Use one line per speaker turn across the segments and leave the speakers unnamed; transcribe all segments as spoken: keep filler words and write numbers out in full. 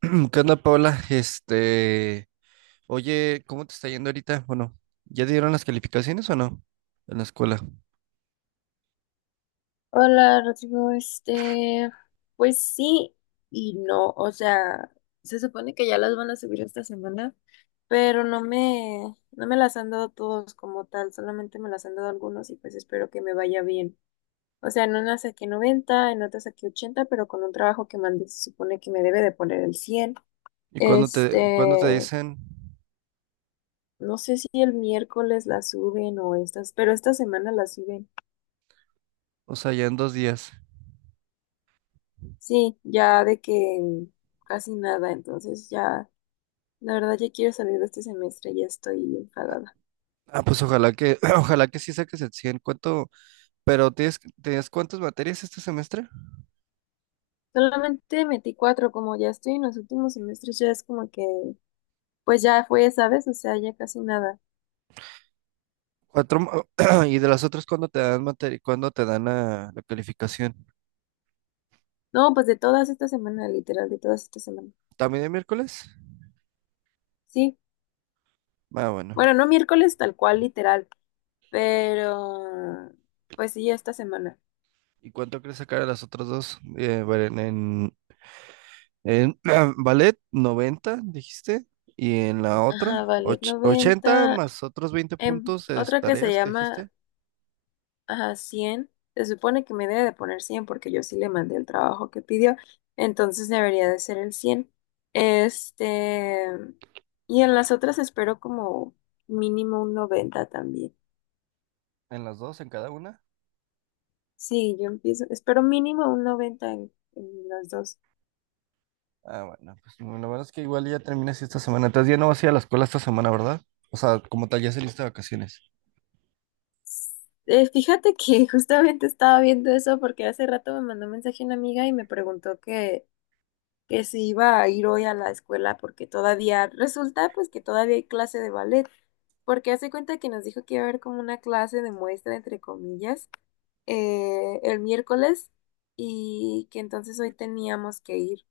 ¿Qué onda, Paula? Este, oye, ¿cómo te está yendo ahorita? Bueno, ¿ya te dieron las calificaciones o no? En la escuela.
Hola, Rodrigo, este, pues sí y no, o sea, se supone que ya las van a subir esta semana, pero no me, no me las han dado todos como tal, solamente me las han dado algunos y pues espero que me vaya bien. O sea, en una saqué noventa, en otra saqué ochenta, pero con un trabajo que mandé se supone que me debe de poner el cien.
¿Y cuándo te, cuándo te
Este,
dicen?
no sé si el miércoles las suben o estas, pero esta semana las suben.
O sea, ya en dos días.
Sí, ya de que casi nada, entonces ya. La verdad ya quiero salir de este semestre, ya estoy enfadada.
Ah, pues ojalá que, ojalá que sí saques el cien. ¿Cuánto? Pero tienes, ¿tenías cuántas materias este semestre?
Solamente metí cuatro, como ya estoy en los últimos semestres, ya es como que, pues ya fue, ¿sabes? O sea, ya casi nada.
Cuatro. mo- ¿Y de las otras cuándo te dan materia, cuándo te dan la, la calificación?
No, pues de todas esta semana, literal, de todas esta semana.
¿También el miércoles?
Sí,
Ah, bueno.
bueno, no miércoles tal cual, literal, pero pues sí, esta semana.
¿Y cuánto crees sacar a las otras dos? Eh, bueno, en, En ballet, noventa dijiste. Y en la
Ajá,
otra, och-
ballet
ochenta
noventa,
más otros veinte
em,
puntos de
otra que se
tareas que
llama.
dijiste.
Ajá, cien. Se supone que me debe de poner cien porque yo sí le mandé el trabajo que pidió. Entonces debería de ser el cien. Este, y en las otras espero como mínimo un noventa también.
En las dos, en cada una.
Sí, yo empiezo, espero mínimo un noventa en, en las dos.
Ah, bueno, pues lo bueno es que igual ya terminas esta semana. Entonces ya no vas a ir a la escuela esta semana, ¿verdad? O sea, como tal, ya saliste de vacaciones.
Eh, fíjate que justamente estaba viendo eso porque hace rato me mandó un mensaje una amiga y me preguntó que que si iba a ir hoy a la escuela porque todavía resulta pues que todavía hay clase de ballet, porque hace cuenta que nos dijo que iba a haber como una clase de muestra, entre comillas, eh, el miércoles y que entonces hoy teníamos que ir.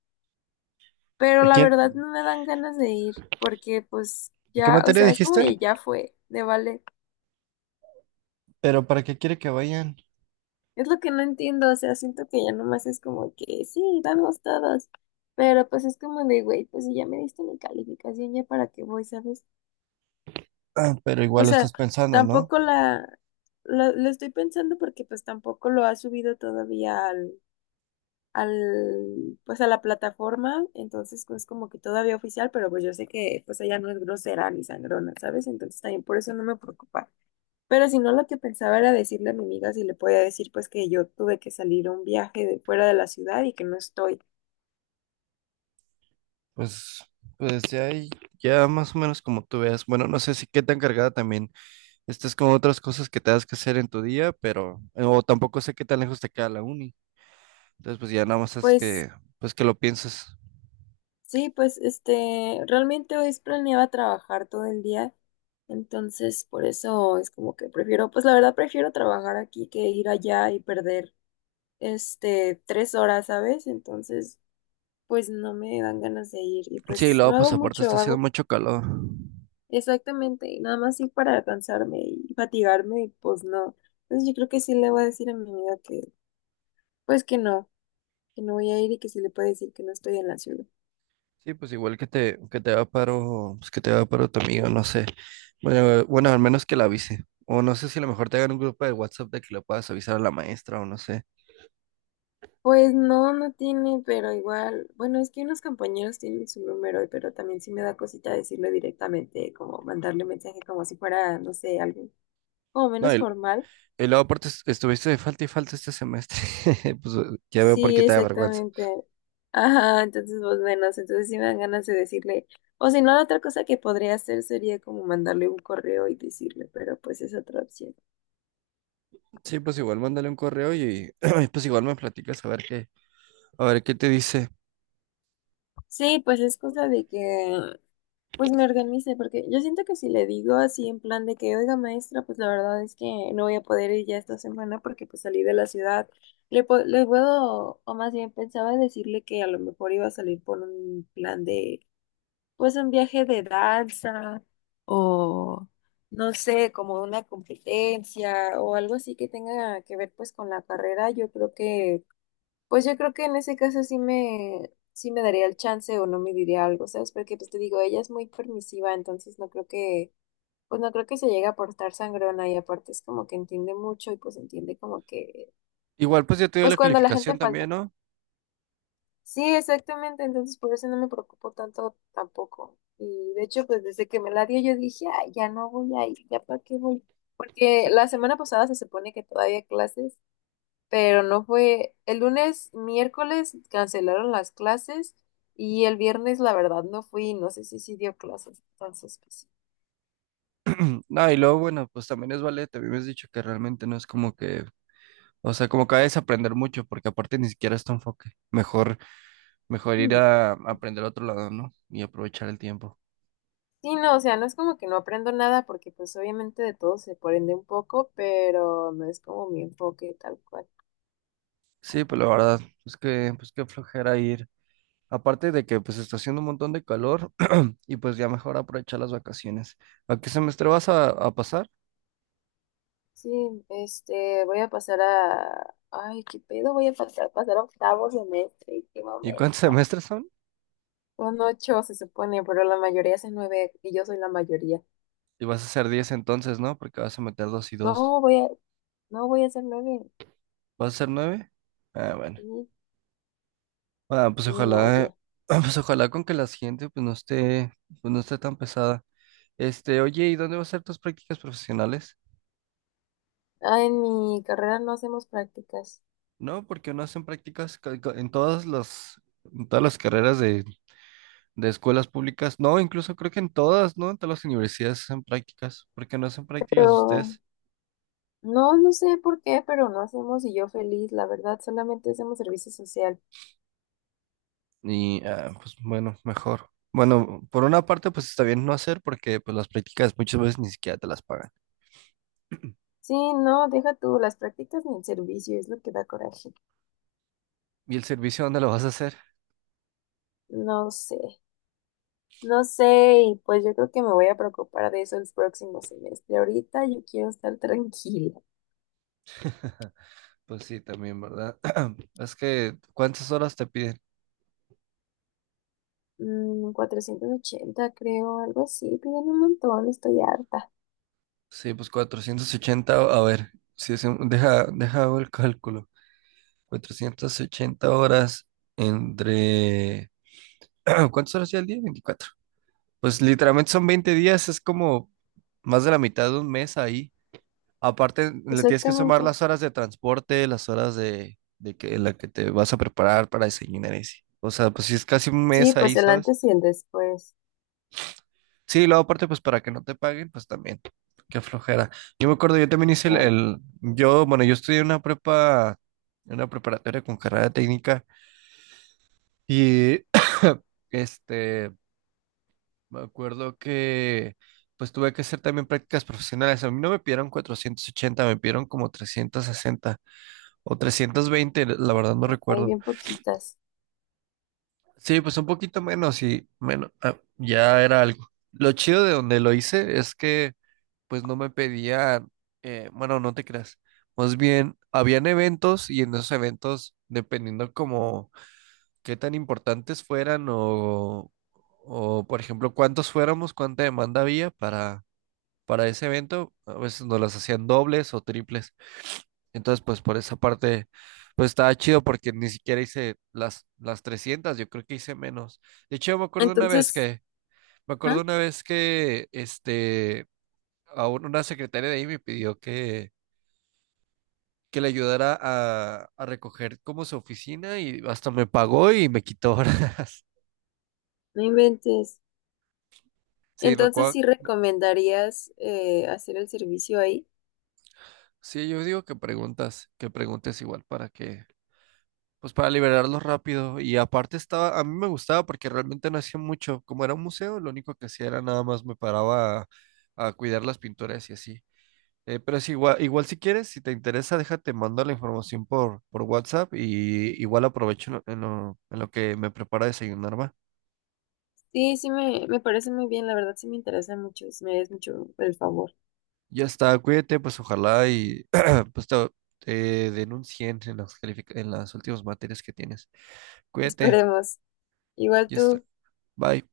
Pero
¿A
la
quién?
verdad no me dan ganas de ir porque pues
¿De qué
ya, o
materia
sea, es como
dijiste?
que ya fue de ballet.
Pero ¿para qué quiere que vayan?
Es lo que no entiendo, o sea, siento que ya nomás es como que sí, vamos todos. Pero pues es como de, güey, pues si ya me diste mi calificación, ya para qué voy, ¿sabes?
Ah, pero
O
igual lo
sea,
estás pensando, ¿no?
tampoco la, la, la estoy pensando porque pues tampoco lo ha subido todavía al, al, pues a la plataforma, entonces pues como que todavía oficial, pero pues yo sé que pues ella no es grosera ni sangrona, ¿sabes? Entonces también por eso no me preocupa. Pero si no, lo que pensaba era decirle a mi amiga si le podía decir pues que yo tuve que salir a un viaje de fuera de la ciudad y que no estoy.
Pues, pues ya, hay- ya más o menos como tú veas. Bueno, no sé si qué tan cargada también estas es como otras cosas que te das que hacer en tu día, pero, o tampoco sé qué tan lejos te queda la uni. Entonces, pues ya nada más es
Pues
que, pues que lo pienses.
sí, pues este, realmente hoy planeaba trabajar todo el día, entonces por eso es como que prefiero, pues la verdad prefiero trabajar aquí que ir allá y perder este tres horas, ¿sabes? Entonces, pues no me dan ganas de ir y
Sí, y
pues
luego,
no
pues
hago
aparte está
mucho,
haciendo
hago
mucho calor.
exactamente nada más ir para cansarme y fatigarme y pues no. Entonces yo creo que sí le voy a decir a mi amiga que, pues que no, que no voy a ir y que sí le puedo decir que no estoy en la ciudad.
Sí, pues igual que te, que te va paro, pues que te va paro tu amigo, no sé. Bueno, bueno, al menos que la avise. O no sé si a lo mejor te hagan un grupo de WhatsApp de que lo puedas avisar a la maestra o no sé.
Pues no, no tiene, pero igual, bueno, es que unos compañeros tienen su número, pero también sí me da cosita decirlo directamente, como mandarle mensaje como si fuera, no sé, algo como
No,
menos
y,
formal.
y luego aparte es- estuviste de falta y falta este semestre. Pues ya veo por
Sí,
qué te da vergüenza.
exactamente. Ajá, entonces vos menos, entonces sí me dan ganas de decirle, o si no, la otra cosa que podría hacer sería como mandarle un correo y decirle, pero pues es otra opción.
Sí, pues igual mándale un correo y pues igual me platicas a ver qué, a ver, ¿qué te dice?
Sí, pues es cosa de que pues me organice, porque yo siento que si le digo así en plan de que, oiga maestra, pues la verdad es que no voy a poder ir ya esta semana porque pues salí de la ciudad, le, po- le puedo, o más bien pensaba decirle que a lo mejor iba a salir por un plan de, pues un viaje de danza o no sé, como una competencia o algo así que tenga que ver pues con la carrera, yo creo que pues yo creo que en ese caso sí me, sí me daría el chance o no me diría algo, ¿sabes? Porque pues te digo, ella es muy permisiva, entonces no creo que, pues no creo que se llegue a portar sangrona y aparte es como que entiende mucho y pues entiende como que,
Igual, pues ya te dio la
pues cuando la gente
calificación
falta.
también, ¿no?
Sí, exactamente, entonces por eso no me preocupo tanto tampoco. Y de hecho, pues desde que me la dio yo dije, "Ay, ya no voy a ir, ya para qué voy. Porque
Sí.
la semana pasada se supone que todavía clases, pero no fue. El lunes, miércoles cancelaron las clases y el viernes, la verdad, no fui, no sé si sí dio clases, entonces pues sí.
No, y luego, bueno, pues también es ballet. A mí me has dicho que realmente no es como que, o sea, como que vayas a aprender mucho, porque aparte ni siquiera es tu enfoque. Mejor, mejor ir
Mm.
a, a aprender a otro lado, ¿no? Y aprovechar el tiempo.
Sí, no, o sea, no es como que no aprendo nada porque pues obviamente de todo se aprende un poco, pero no es como mi enfoque tal cual.
Sí, pues la verdad, pues que, pues qué flojera ir. Aparte de que, pues está haciendo un montón de calor y pues ya mejor aprovechar las vacaciones. ¿A qué semestre vas a, a pasar?
Sí, este, voy a pasar a... Ay, qué pedo, voy a pasar, pasar a octavo semestre, qué
¿Y
momento.
cuántos semestres son?
Son ocho se supone, pero la mayoría hace nueve y yo soy la mayoría.
Y vas a hacer diez entonces, ¿no? Porque vas a meter dos y dos.
No, voy a, no voy a hacer nueve.
¿Va a ser nueve? Ah, bueno.
Sí,
Ah, pues
sí, no,
ojalá, eh,
oye.
pues ojalá con que la siguiente pues no esté, pues no esté tan pesada. Este, oye, ¿y dónde va a ser tus prácticas profesionales?
Ah, en mi carrera no hacemos prácticas,
No, porque no hacen prácticas ca- ca- en todas las, en todas las carreras de, de escuelas públicas. No, incluso creo que en todas, ¿no? En todas las universidades hacen prácticas. ¿Por qué no hacen prácticas
pero
ustedes?
no, no sé por qué, pero no hacemos y yo feliz, la verdad, solamente hacemos servicio social.
Y ah, pues bueno, mejor. Bueno, por una parte, pues está bien no hacer, porque pues las prácticas muchas veces ni siquiera te las pagan.
Sí, no, deja tú las prácticas ni el servicio, es lo que da coraje.
¿Y el servicio dónde lo vas a hacer?
No sé, no sé, y pues yo creo que me voy a preocupar de eso el próximo semestre. Ahorita yo quiero estar tranquila.
Pues sí, también, ¿verdad? Es que, ¿cuántas horas te piden?
Mm, cuatrocientos ochenta, creo, algo así, piden un montón, estoy harta.
Sí, pues cuatrocientas ochenta a ver, si es un- deja, deja hago el cálculo. Cuatrocientas ochenta horas entre... ¿Cuántas horas ya al día? Veinticuatro. Pues literalmente son veinte días, es como más de la mitad de un mes ahí. Aparte, le tienes que
Exactamente.
sumar las horas de transporte, las horas de, de que, en la que te vas a preparar para desayunar y así. O sea, pues sí es casi un
Sí,
mes
pues
ahí,
el
¿sabes?
antes y el después.
Sí, luego aparte, pues para que no te paguen, pues también. Qué flojera. Yo me acuerdo, yo también hice el,
Ah,
el- yo, bueno, yo estudié una prepa, una preparatoria con carrera técnica y este, me acuerdo que pues tuve que hacer también prácticas profesionales. A mí no me pidieron cuatrocientos ochenta, me pidieron como trescientos sesenta o trescientos veinte, la verdad no
hay
recuerdo.
bien poquitas.
Sí, pues un poquito menos y menos, ah, ya era algo. Lo chido de donde lo hice es que pues no me pedían, eh, bueno, no te creas. Más bien, habían eventos y en esos eventos, dependiendo como qué tan importantes fueran o, o por ejemplo, cuántos fuéramos, cuánta demanda había para, para ese evento, a veces nos las hacían dobles o triples. Entonces, pues por esa parte, pues estaba chido porque ni siquiera hice las, las trescientas, yo creo que hice menos. De hecho, me acuerdo una vez
Entonces,
que, me
ajá,
acuerdo una vez que, este, a un- una secretaria de ahí me pidió que que le ayudara a, a recoger como su oficina y hasta me pagó y me quitó ahora.
no inventes.
Sí, me
Entonces,
acuerdo.
¿sí recomendarías eh, hacer el servicio ahí?
Sí, yo digo que preguntas, que preguntes igual para que, pues para liberarlos rápido. Y aparte estaba, a mí me gustaba porque realmente no hacía mucho. Como era un museo, lo único que hacía era nada más me paraba a, a cuidar las pinturas y así. Eh, pero sí, igual, igual si quieres, si te interesa, déjate, mando la información por, por WhatsApp y igual aprovecho en lo, en lo en lo que me prepara desayunar, ¿va?
Sí, sí, me, me parece muy bien. La verdad, sí me interesa mucho. Sí, me haces mucho el favor.
Ya está, cuídate, pues ojalá y pues te, te den en las, calific- en las últimas materias que tienes. Cuídate,
Esperemos. Igual
ya está,
tú.
bye.